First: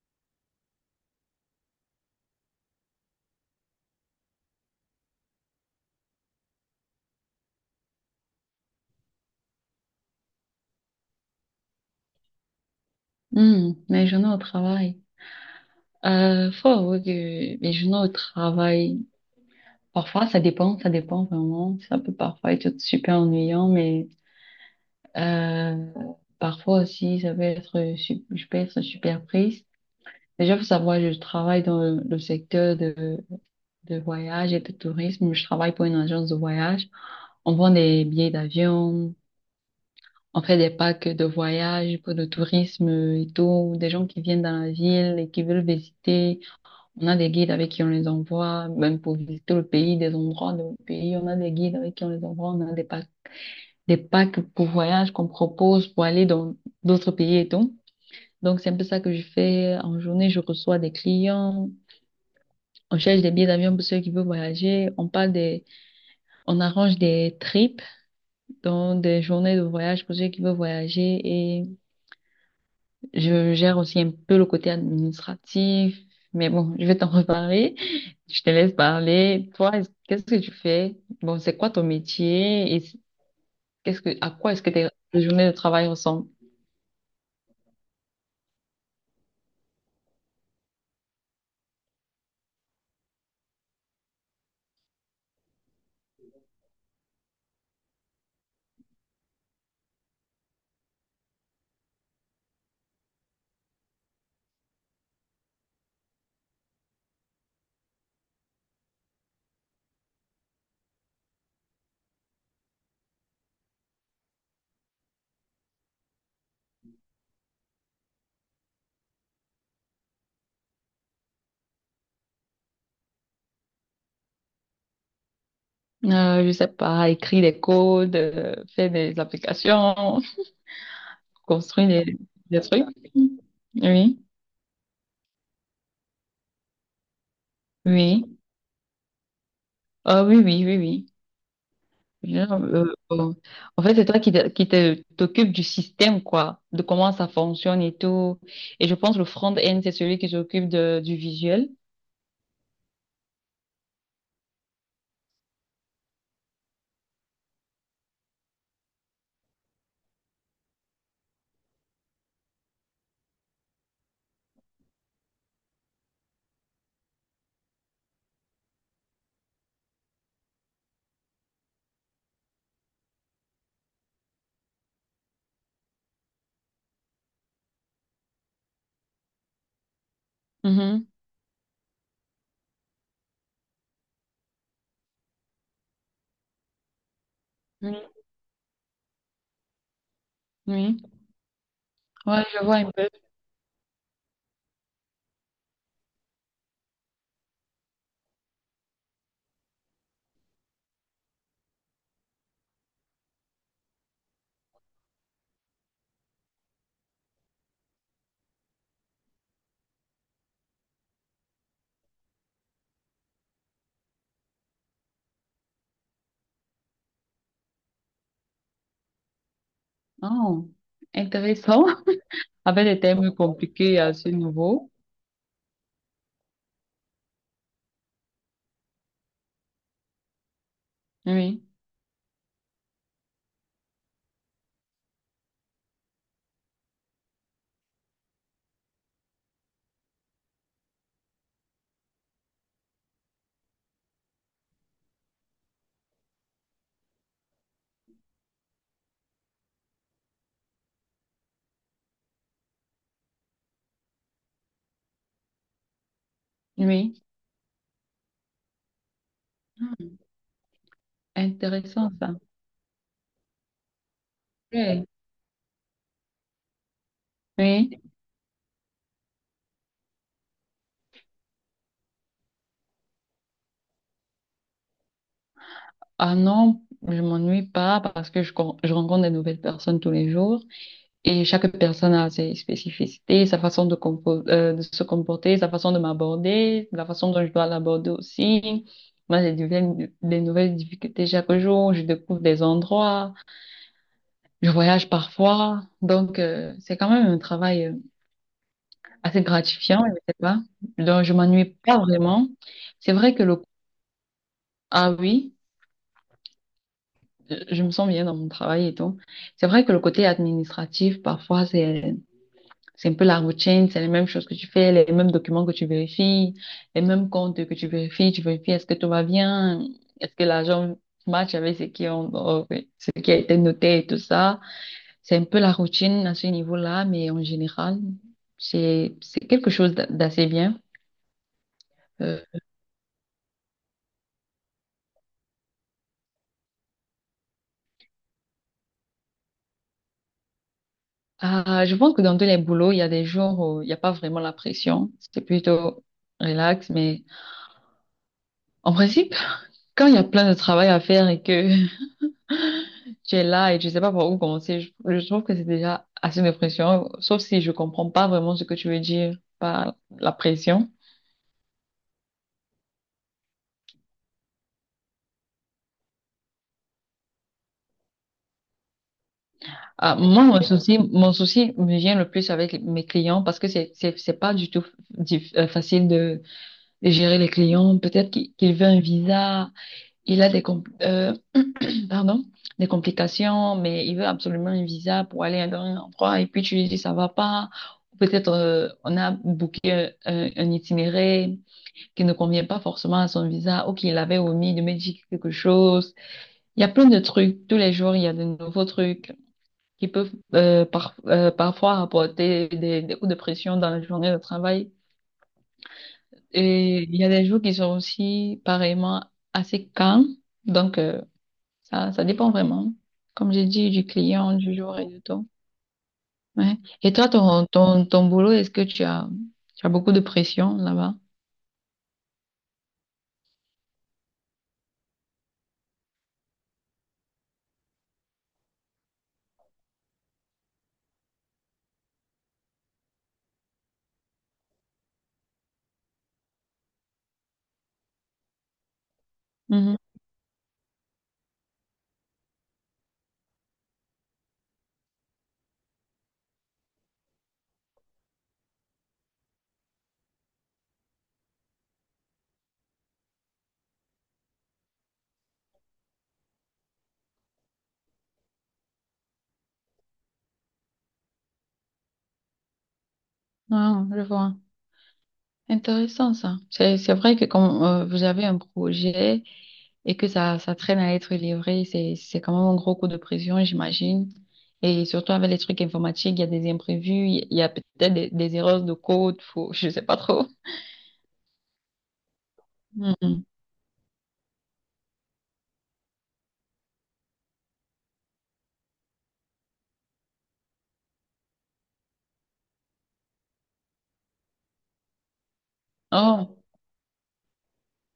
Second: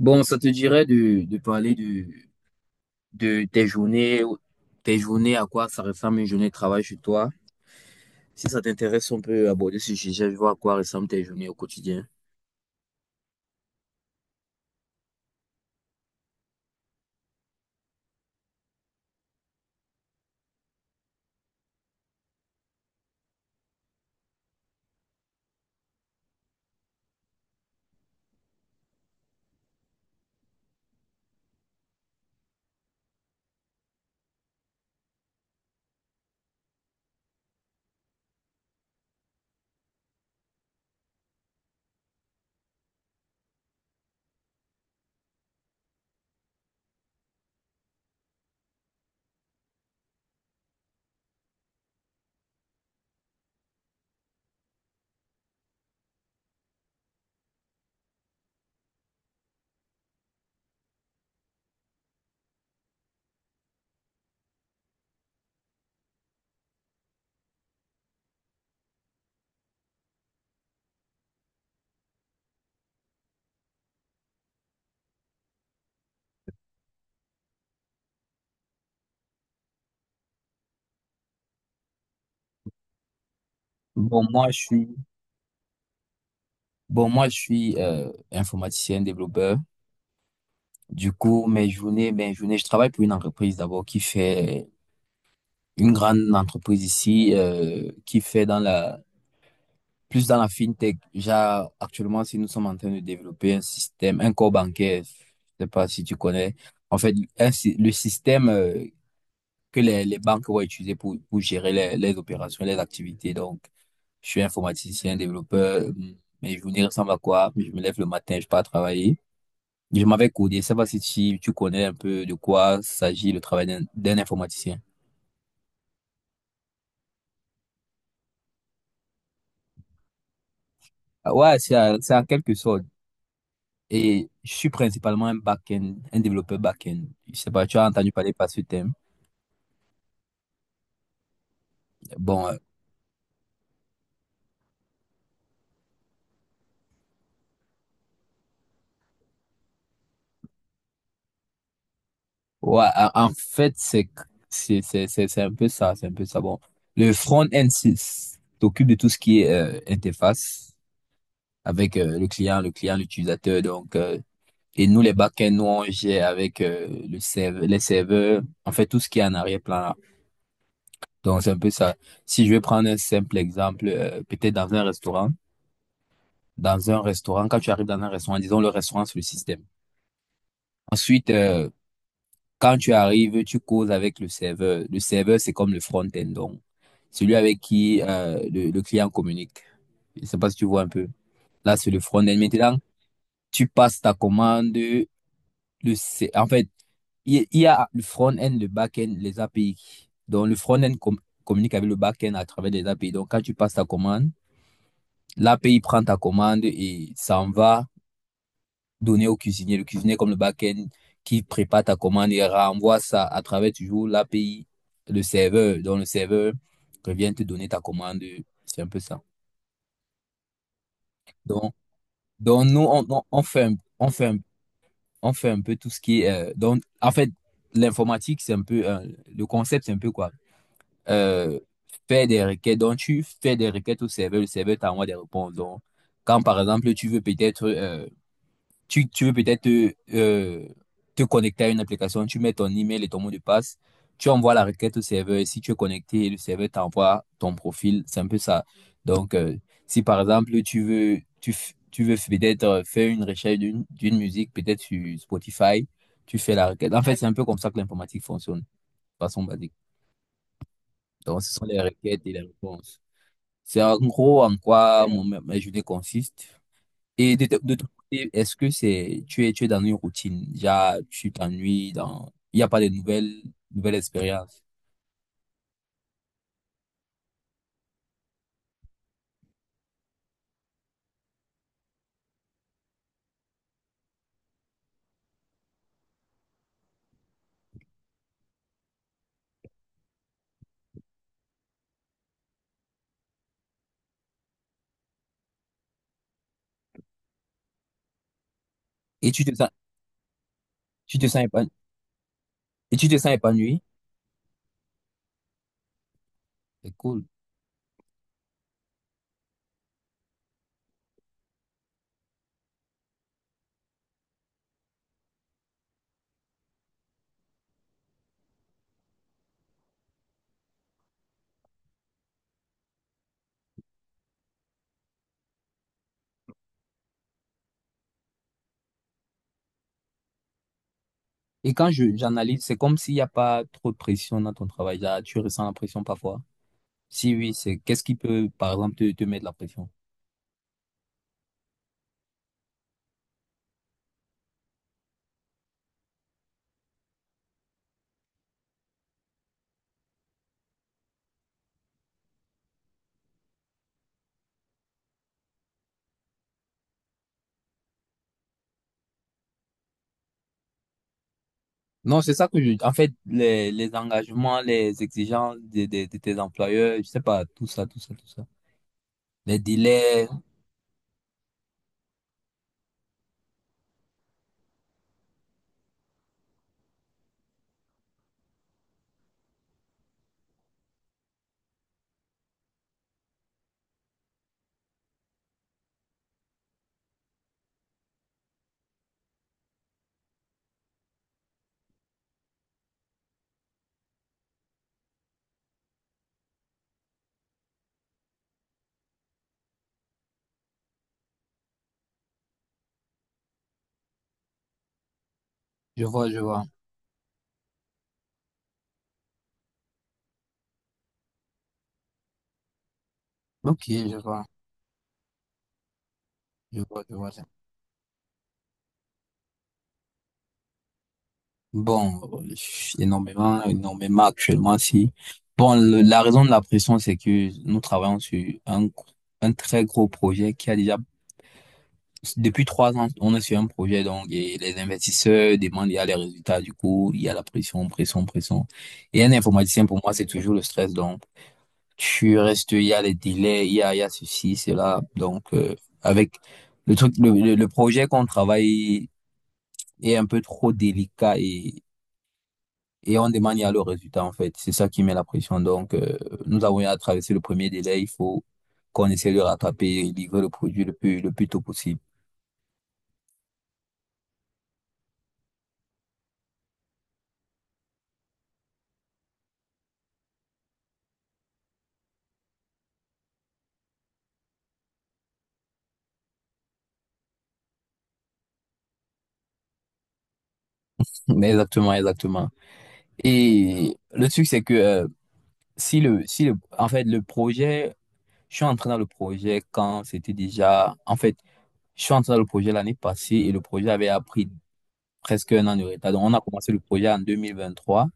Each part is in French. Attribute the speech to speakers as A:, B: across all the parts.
A: Bon, ça te dirait de parler de tes journées, à quoi ça ressemble une journée de travail chez toi? Si ça t'intéresse, on peut aborder ce sujet, voir à quoi ressemblent tes journées au quotidien.
B: Hmm, mes journées au travail. Faut avouer que mes journées au travail, parfois ça dépend vraiment. Ça peut parfois être super ennuyant, mais euh, parfois aussi ça peut être, je peux être super prise. Déjà, faut savoir, je travaille dans le secteur de voyage et de tourisme. Je travaille pour une agence de voyage. On vend des billets d'avion, on fait des packs de voyage pour le tourisme et tout, des gens qui viennent dans la ville et qui veulent visiter. On a des guides avec qui on les envoie, même pour visiter le pays, des endroits de pays. On a des guides avec qui on les envoie. On a des packs pour voyage qu'on propose pour aller dans d'autres pays et tout. Donc, c'est un peu ça que je fais en journée. Je reçois des clients. On cherche des billets d'avion pour ceux qui veulent voyager. On parle des, on arrange des trips, donc des journées de voyage pour ceux qui veulent voyager. Je gère aussi un peu le côté administratif, mais bon, je vais t'en reparler. Je te laisse parler. Toi, est qu'est-ce que tu fais? Bon, c'est quoi ton métier et qu'est-ce que,
A: Bon,
B: à
A: moi,
B: quoi est-ce que tes journées de travail ressemblent?
A: je suis informaticien, développeur. Du coup, mes journées, je travaille pour une entreprise d'abord qui fait une grande entreprise ici, qui fait dans la plus dans la fintech. Genre, actuellement, si nous sommes en train de développer un système, un corps bancaire, je sais pas si tu connais, en fait, le système que les banques vont utiliser pour gérer les opérations, les activités. Donc, je suis informaticien, développeur, mes journées ressemblent à quoi? Je me lève le matin, je pars travailler. Je m'avais codé, je sais pas si tu connais un peu de quoi s'agit le travail d'un informaticien.
B: Je sais pas, écrire des codes, faire des applications,
A: Ah Ouais, c'est
B: construire
A: en quelque
B: des
A: sorte.
B: trucs. Oui,
A: Et je suis principalement un back-end, un développeur back-end. Je sais pas, tu as entendu
B: oui.
A: parler par ce thème.
B: Ah oui, oui, oui, oui. Je-
A: Bon,
B: euh, euh, En fait, c'est toi qui t'occupes du système, quoi, de comment ça fonctionne et tout. Et je pense que le front-end, c'est celui qui s'occupe de, du visuel.
A: ouais, en fait, c'est un peu ça, c'est un peu ça. Bon, le front-end s'occupe de tout ce qui est interface avec le client, l'utilisateur. Donc, et nous les back-end, nous on gère avec le serveur, les serveurs, en fait tout ce qui est en arrière-plan là. Donc c'est un peu ça. Si je vais prendre un simple exemple, peut-être dans un restaurant. Dans un restaurant, quand tu arrives dans un restaurant, disons le restaurant, c'est le système.
B: Mhm.
A: Ensuite, quand tu arrives, tu causes avec le serveur. Le serveur, c'est comme le front-end, donc celui avec
B: Oui,
A: qui le client communique. Je sais pas si tu vois un
B: oui.
A: peu. Là, c'est le front-end.
B: Ouais, je vois
A: Maintenant,
B: un peu.
A: tu passes ta commande. En fait, il y a le front-end, le back-end, les API. Donc, le front-end communique avec le back-end à travers les API. Donc, quand tu passes ta commande, l'API prend ta commande et s'en va donner au cuisinier. Le cuisinier, comme le back-end, qui prépare ta commande et renvoie ça à travers toujours l'API, le serveur. Donc, le serveur revient te donner ta commande. C'est un peu ça.
B: Oh,
A: Donc,
B: intéressant.
A: donc, nous,
B: Avec des thèmes compliqués à ce niveau.
A: on fait un peu tout ce qui est, donc, en fait, l'informatique, c'est un peu, le concept, c'est un peu quoi? Euh,
B: Oui,
A: faire des requêtes. Donc, tu fais des requêtes au serveur. Le serveur t'envoie des réponses. Donc, quand par exemple, tu veux peut-être, te te connecter à une application, tu mets ton email et ton mot de passe, tu envoies la requête au serveur et si tu es connecté, le serveur t'envoie ton profil, c'est un peu ça. Donc, si par exemple tu veux peut-être faire une recherche d'une musique, peut-être sur Spotify, tu fais la requête. En fait,
B: oui.
A: c'est un peu comme ça que l'informatique fonctionne, de façon basique. Donc, ce sont les
B: Intéressant,
A: requêtes
B: ça.
A: et les réponses. C'est en gros en
B: Oui.
A: quoi mon, ma journée consiste. Et de ton
B: Oui.
A: côté, est-ce tu es dans une routine? Déjà, tu t'ennuies dans, il n'y a pas de nouvelles, nouvelles expériences.
B: Ah non, je m'ennuie pas parce que je rencontre des nouvelles personnes tous les jours. Et chaque personne a ses spécificités, sa façon de, de se comporter, sa façon de m'aborder, la façon dont je dois l'aborder aussi. Moi, j'ai des nouvelles difficultés chaque jour, je découvre des endroits, je voyage parfois. Donc, c'est quand même un travail
A: Et
B: assez gratifiant, je sais pas.
A: tu
B: Donc,
A: te
B: je
A: sens épanoui.
B: m'ennuie pas vraiment.
A: Et tu
B: C'est
A: te sens
B: vrai que le…
A: épanoui.
B: Ah oui,
A: C'est cool.
B: je me sens bien dans mon travail et tout. C'est vrai que le côté administratif, parfois, c'est un peu la routine, c'est les mêmes choses que tu fais, les mêmes documents que tu vérifies, les mêmes comptes que tu vérifies. Tu vérifies est-ce que tout va bien, est-ce que l'argent match avec ce qui a été noté et tout ça. C'est un peu la routine à ce niveau-là, mais en général, c'est quelque chose d'assez bien.
A: Et quand
B: Euh,
A: j'analyse, c'est comme s'il n'y a pas trop de pression dans ton travail. Déjà, tu ressens la pression parfois. Si oui, qu'est-ce qui peut, par exemple, te mettre la pression?
B: ah, je pense que dans tous les boulots, il y a des jours où il n'y a pas vraiment la pression. C'est plutôt relax, mais en principe, quand il y a plein de travail à faire et que tu es là et tu sais pas par où commencer. Je trouve que c'est déjà assez de pression, sauf si je comprends pas vraiment ce que tu veux dire par la pression.
A: Non, c'est ça que je, en fait, les engagements, les exigences de tes employeurs, je sais pas, tout ça, tout ça, tout ça. Les
B: Ah,
A: délais.
B: moi, mon souci me vient le plus avec mes clients parce que c'est pas du tout facile de gérer les clients. Peut-être qu'il veut un visa, il a des pardon, des complications, mais il veut absolument un visa pour aller dans un endroit et puis tu lui dis ça va pas. Peut-être on a booké un, un itinéraire qui ne convient pas forcément à son visa ou qu'il avait omis de modifier quelque chose. Il y a plein de trucs. Tous les jours, il y a de nouveaux trucs qui peuvent parfois apporter des coups de pression dans la journée de travail.
A: Je vois, je vois.
B: Et il y a des jours qui sont aussi pareillement assez calmes. Donc, ça, ça dépend vraiment, comme j'ai
A: Ok,
B: dit, du
A: je vois.
B: client, du jour et du temps. Ouais.
A: Je vois,
B: Et
A: je
B: toi,
A: vois.
B: ton boulot, est-ce que tu as beaucoup de pression là-bas?
A: Bon, énormément, énormément actuellement, si. Bon, la raison de la pression, c'est que nous travaillons sur un très gros projet qui a déjà, depuis 3 ans, on est sur un projet, donc, et les investisseurs demandent, il y a les résultats, du coup, il y a la pression, pression, pression. Et un informaticien,
B: Mhm.
A: pour moi, c'est toujours le stress, donc, tu restes, il y a les délais, il y a ceci, cela, donc, avec le truc, le projet qu'on travaille est un peu trop délicat et on demande il y a le résultat, en fait. C'est ça qui met la pression. Donc, nous avons eu à traverser le premier délai. Il faut qu'on essaie de rattraper et livrer le produit le plus tôt possible.
B: Ah, je vois. Intéressant ça. C'est vrai que quand vous avez un projet et que ça traîne à être livré, c'est quand même un gros coup de pression, j'imagine. Et surtout avec les trucs informatiques, il y a des imprévus, il y a peut-être des erreurs de code, faut, je sais pas trop.
A: Mais exactement, exactement.
B: Mhm.
A: Et le truc, c'est que si le, si le, en fait, le projet, je suis entré dans le projet quand c'était déjà, en fait, je suis entré dans le projet l'année passée et le projet avait appris presque un an de retard. Donc, on a
B: Oh,
A: commencé le projet en 2023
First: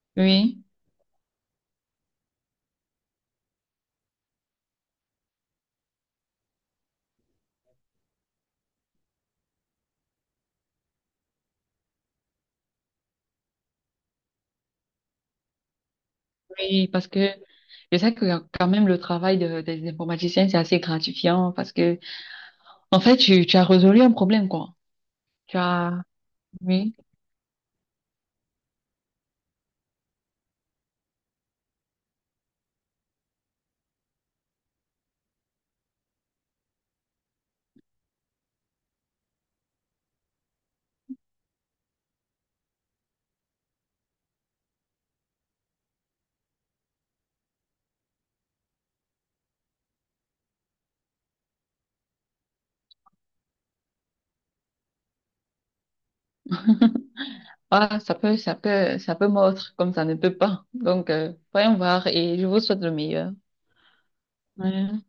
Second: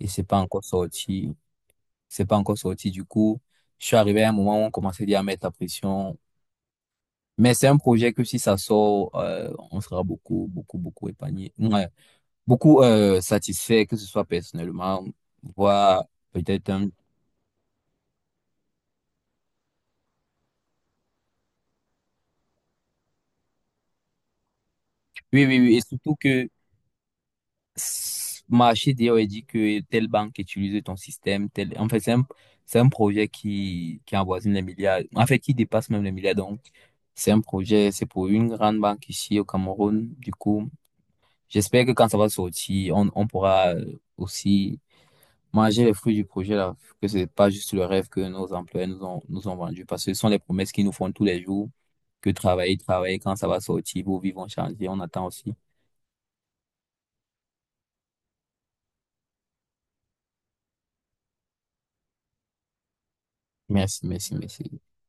A: et c'est pas
B: oui.
A: encore sorti. C'est pas encore sorti. Du coup, je suis arrivé à un moment où on commençait déjà à mettre la pression. Mais c'est un projet que si ça sort, on sera beaucoup, beaucoup, beaucoup épargné. Ouais. Beaucoup satisfait, que ce soit personnellement, voire peut-être un.
B: Oui, parce que je sais que quand même le travail des informaticiens, c'est assez gratifiant parce que, en fait, tu as résolu un problème, quoi.
A: Oui,
B: Tu
A: oui, oui. Et
B: as,
A: surtout que
B: oui,
A: marché d'ailleurs a dit que telle banque utilise ton système, tel. En fait, c'est un, projet qui avoisine les milliards. En fait, qui dépasse même les milliards. Donc, c'est un projet, c'est pour une grande banque ici au Cameroun. Du coup, j'espère que quand ça va sortir, on pourra aussi manger les fruits du projet là, que c'est pas juste le rêve que nos employés nous ont vendu, parce que ce sont les promesses qu'ils nous font tous les jours, que travailler, travailler, quand ça va sortir, vos vies vont changer, on attend aussi.
B: ah, ça peut, ça peut, ça peut mordre comme ça ne peut pas. Donc, voyons voir et je vous souhaite le meilleur.
A: Merci, merci, merci.
B: Ouais.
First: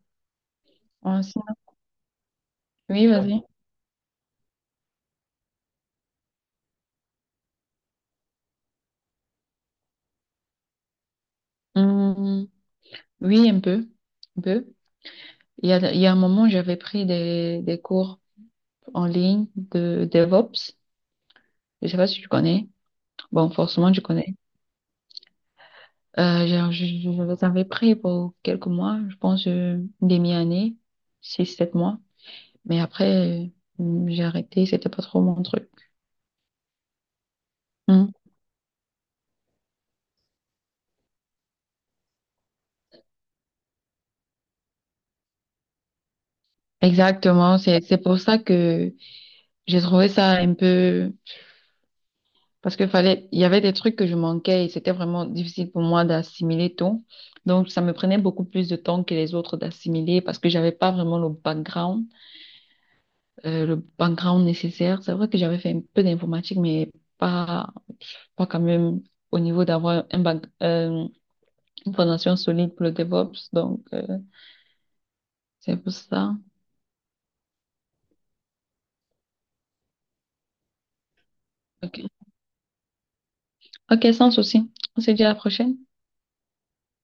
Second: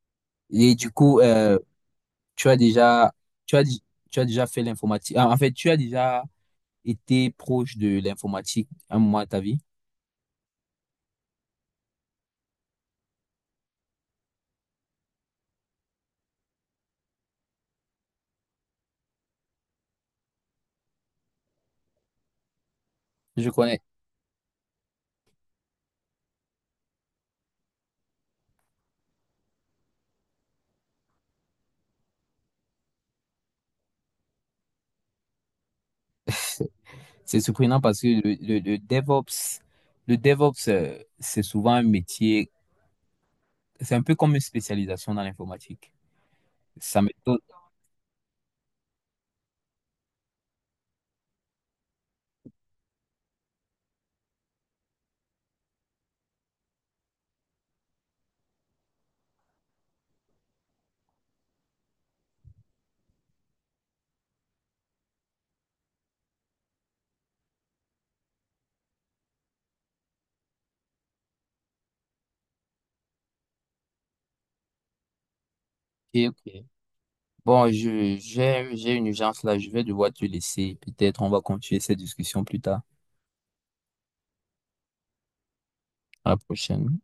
A: Et du coup,
B: Ouais, sinon-
A: tu as
B: Oui,
A: déjà,
B: vas-y.
A: tu as, di- tu as déjà fait l'informatique. Ah, en fait, tu as déjà été proche de l'informatique à un moment de ta vie.
B: Hum, oui, un peu, un peu. Il y a un moment, j'avais pris des cours en ligne de DevOps. Je sais pas si tu connais.
A: Je
B: Bon,
A: connais.
B: forcément, tu connais. Je les avais pris pour quelques mois, je pense une demi-année, six, sept mois. Mais après, j'ai arrêté, c'était pas trop mon truc.
A: C'est surprenant parce que
B: Mm.
A: le DevOps, c'est souvent un métier. C'est un peu comme une spécialisation dans l'informatique. Ça m'étonne.
B: Exactement, c'est pour ça que j'ai trouvé ça un peu parce que fallait il y avait des trucs que je manquais et c'était vraiment difficile pour moi d'assimiler tout. Donc ça me prenait beaucoup plus de temps que les autres d'assimiler parce que j'avais pas vraiment le background nécessaire. C'est vrai que j'avais fait un peu d'informatique mais pas pas quand même au niveau d'avoir une fondation solide pour le DevOps. Donc, c'est pour
A: Ok,
B: ça.
A: ok. Bon, j'ai une urgence là, je vais devoir te laisser. Peut-être on va continuer cette
B: OK.
A: discussion plus tard.
B: OK, sans souci. On se dit à la prochaine.
A: À la prochaine.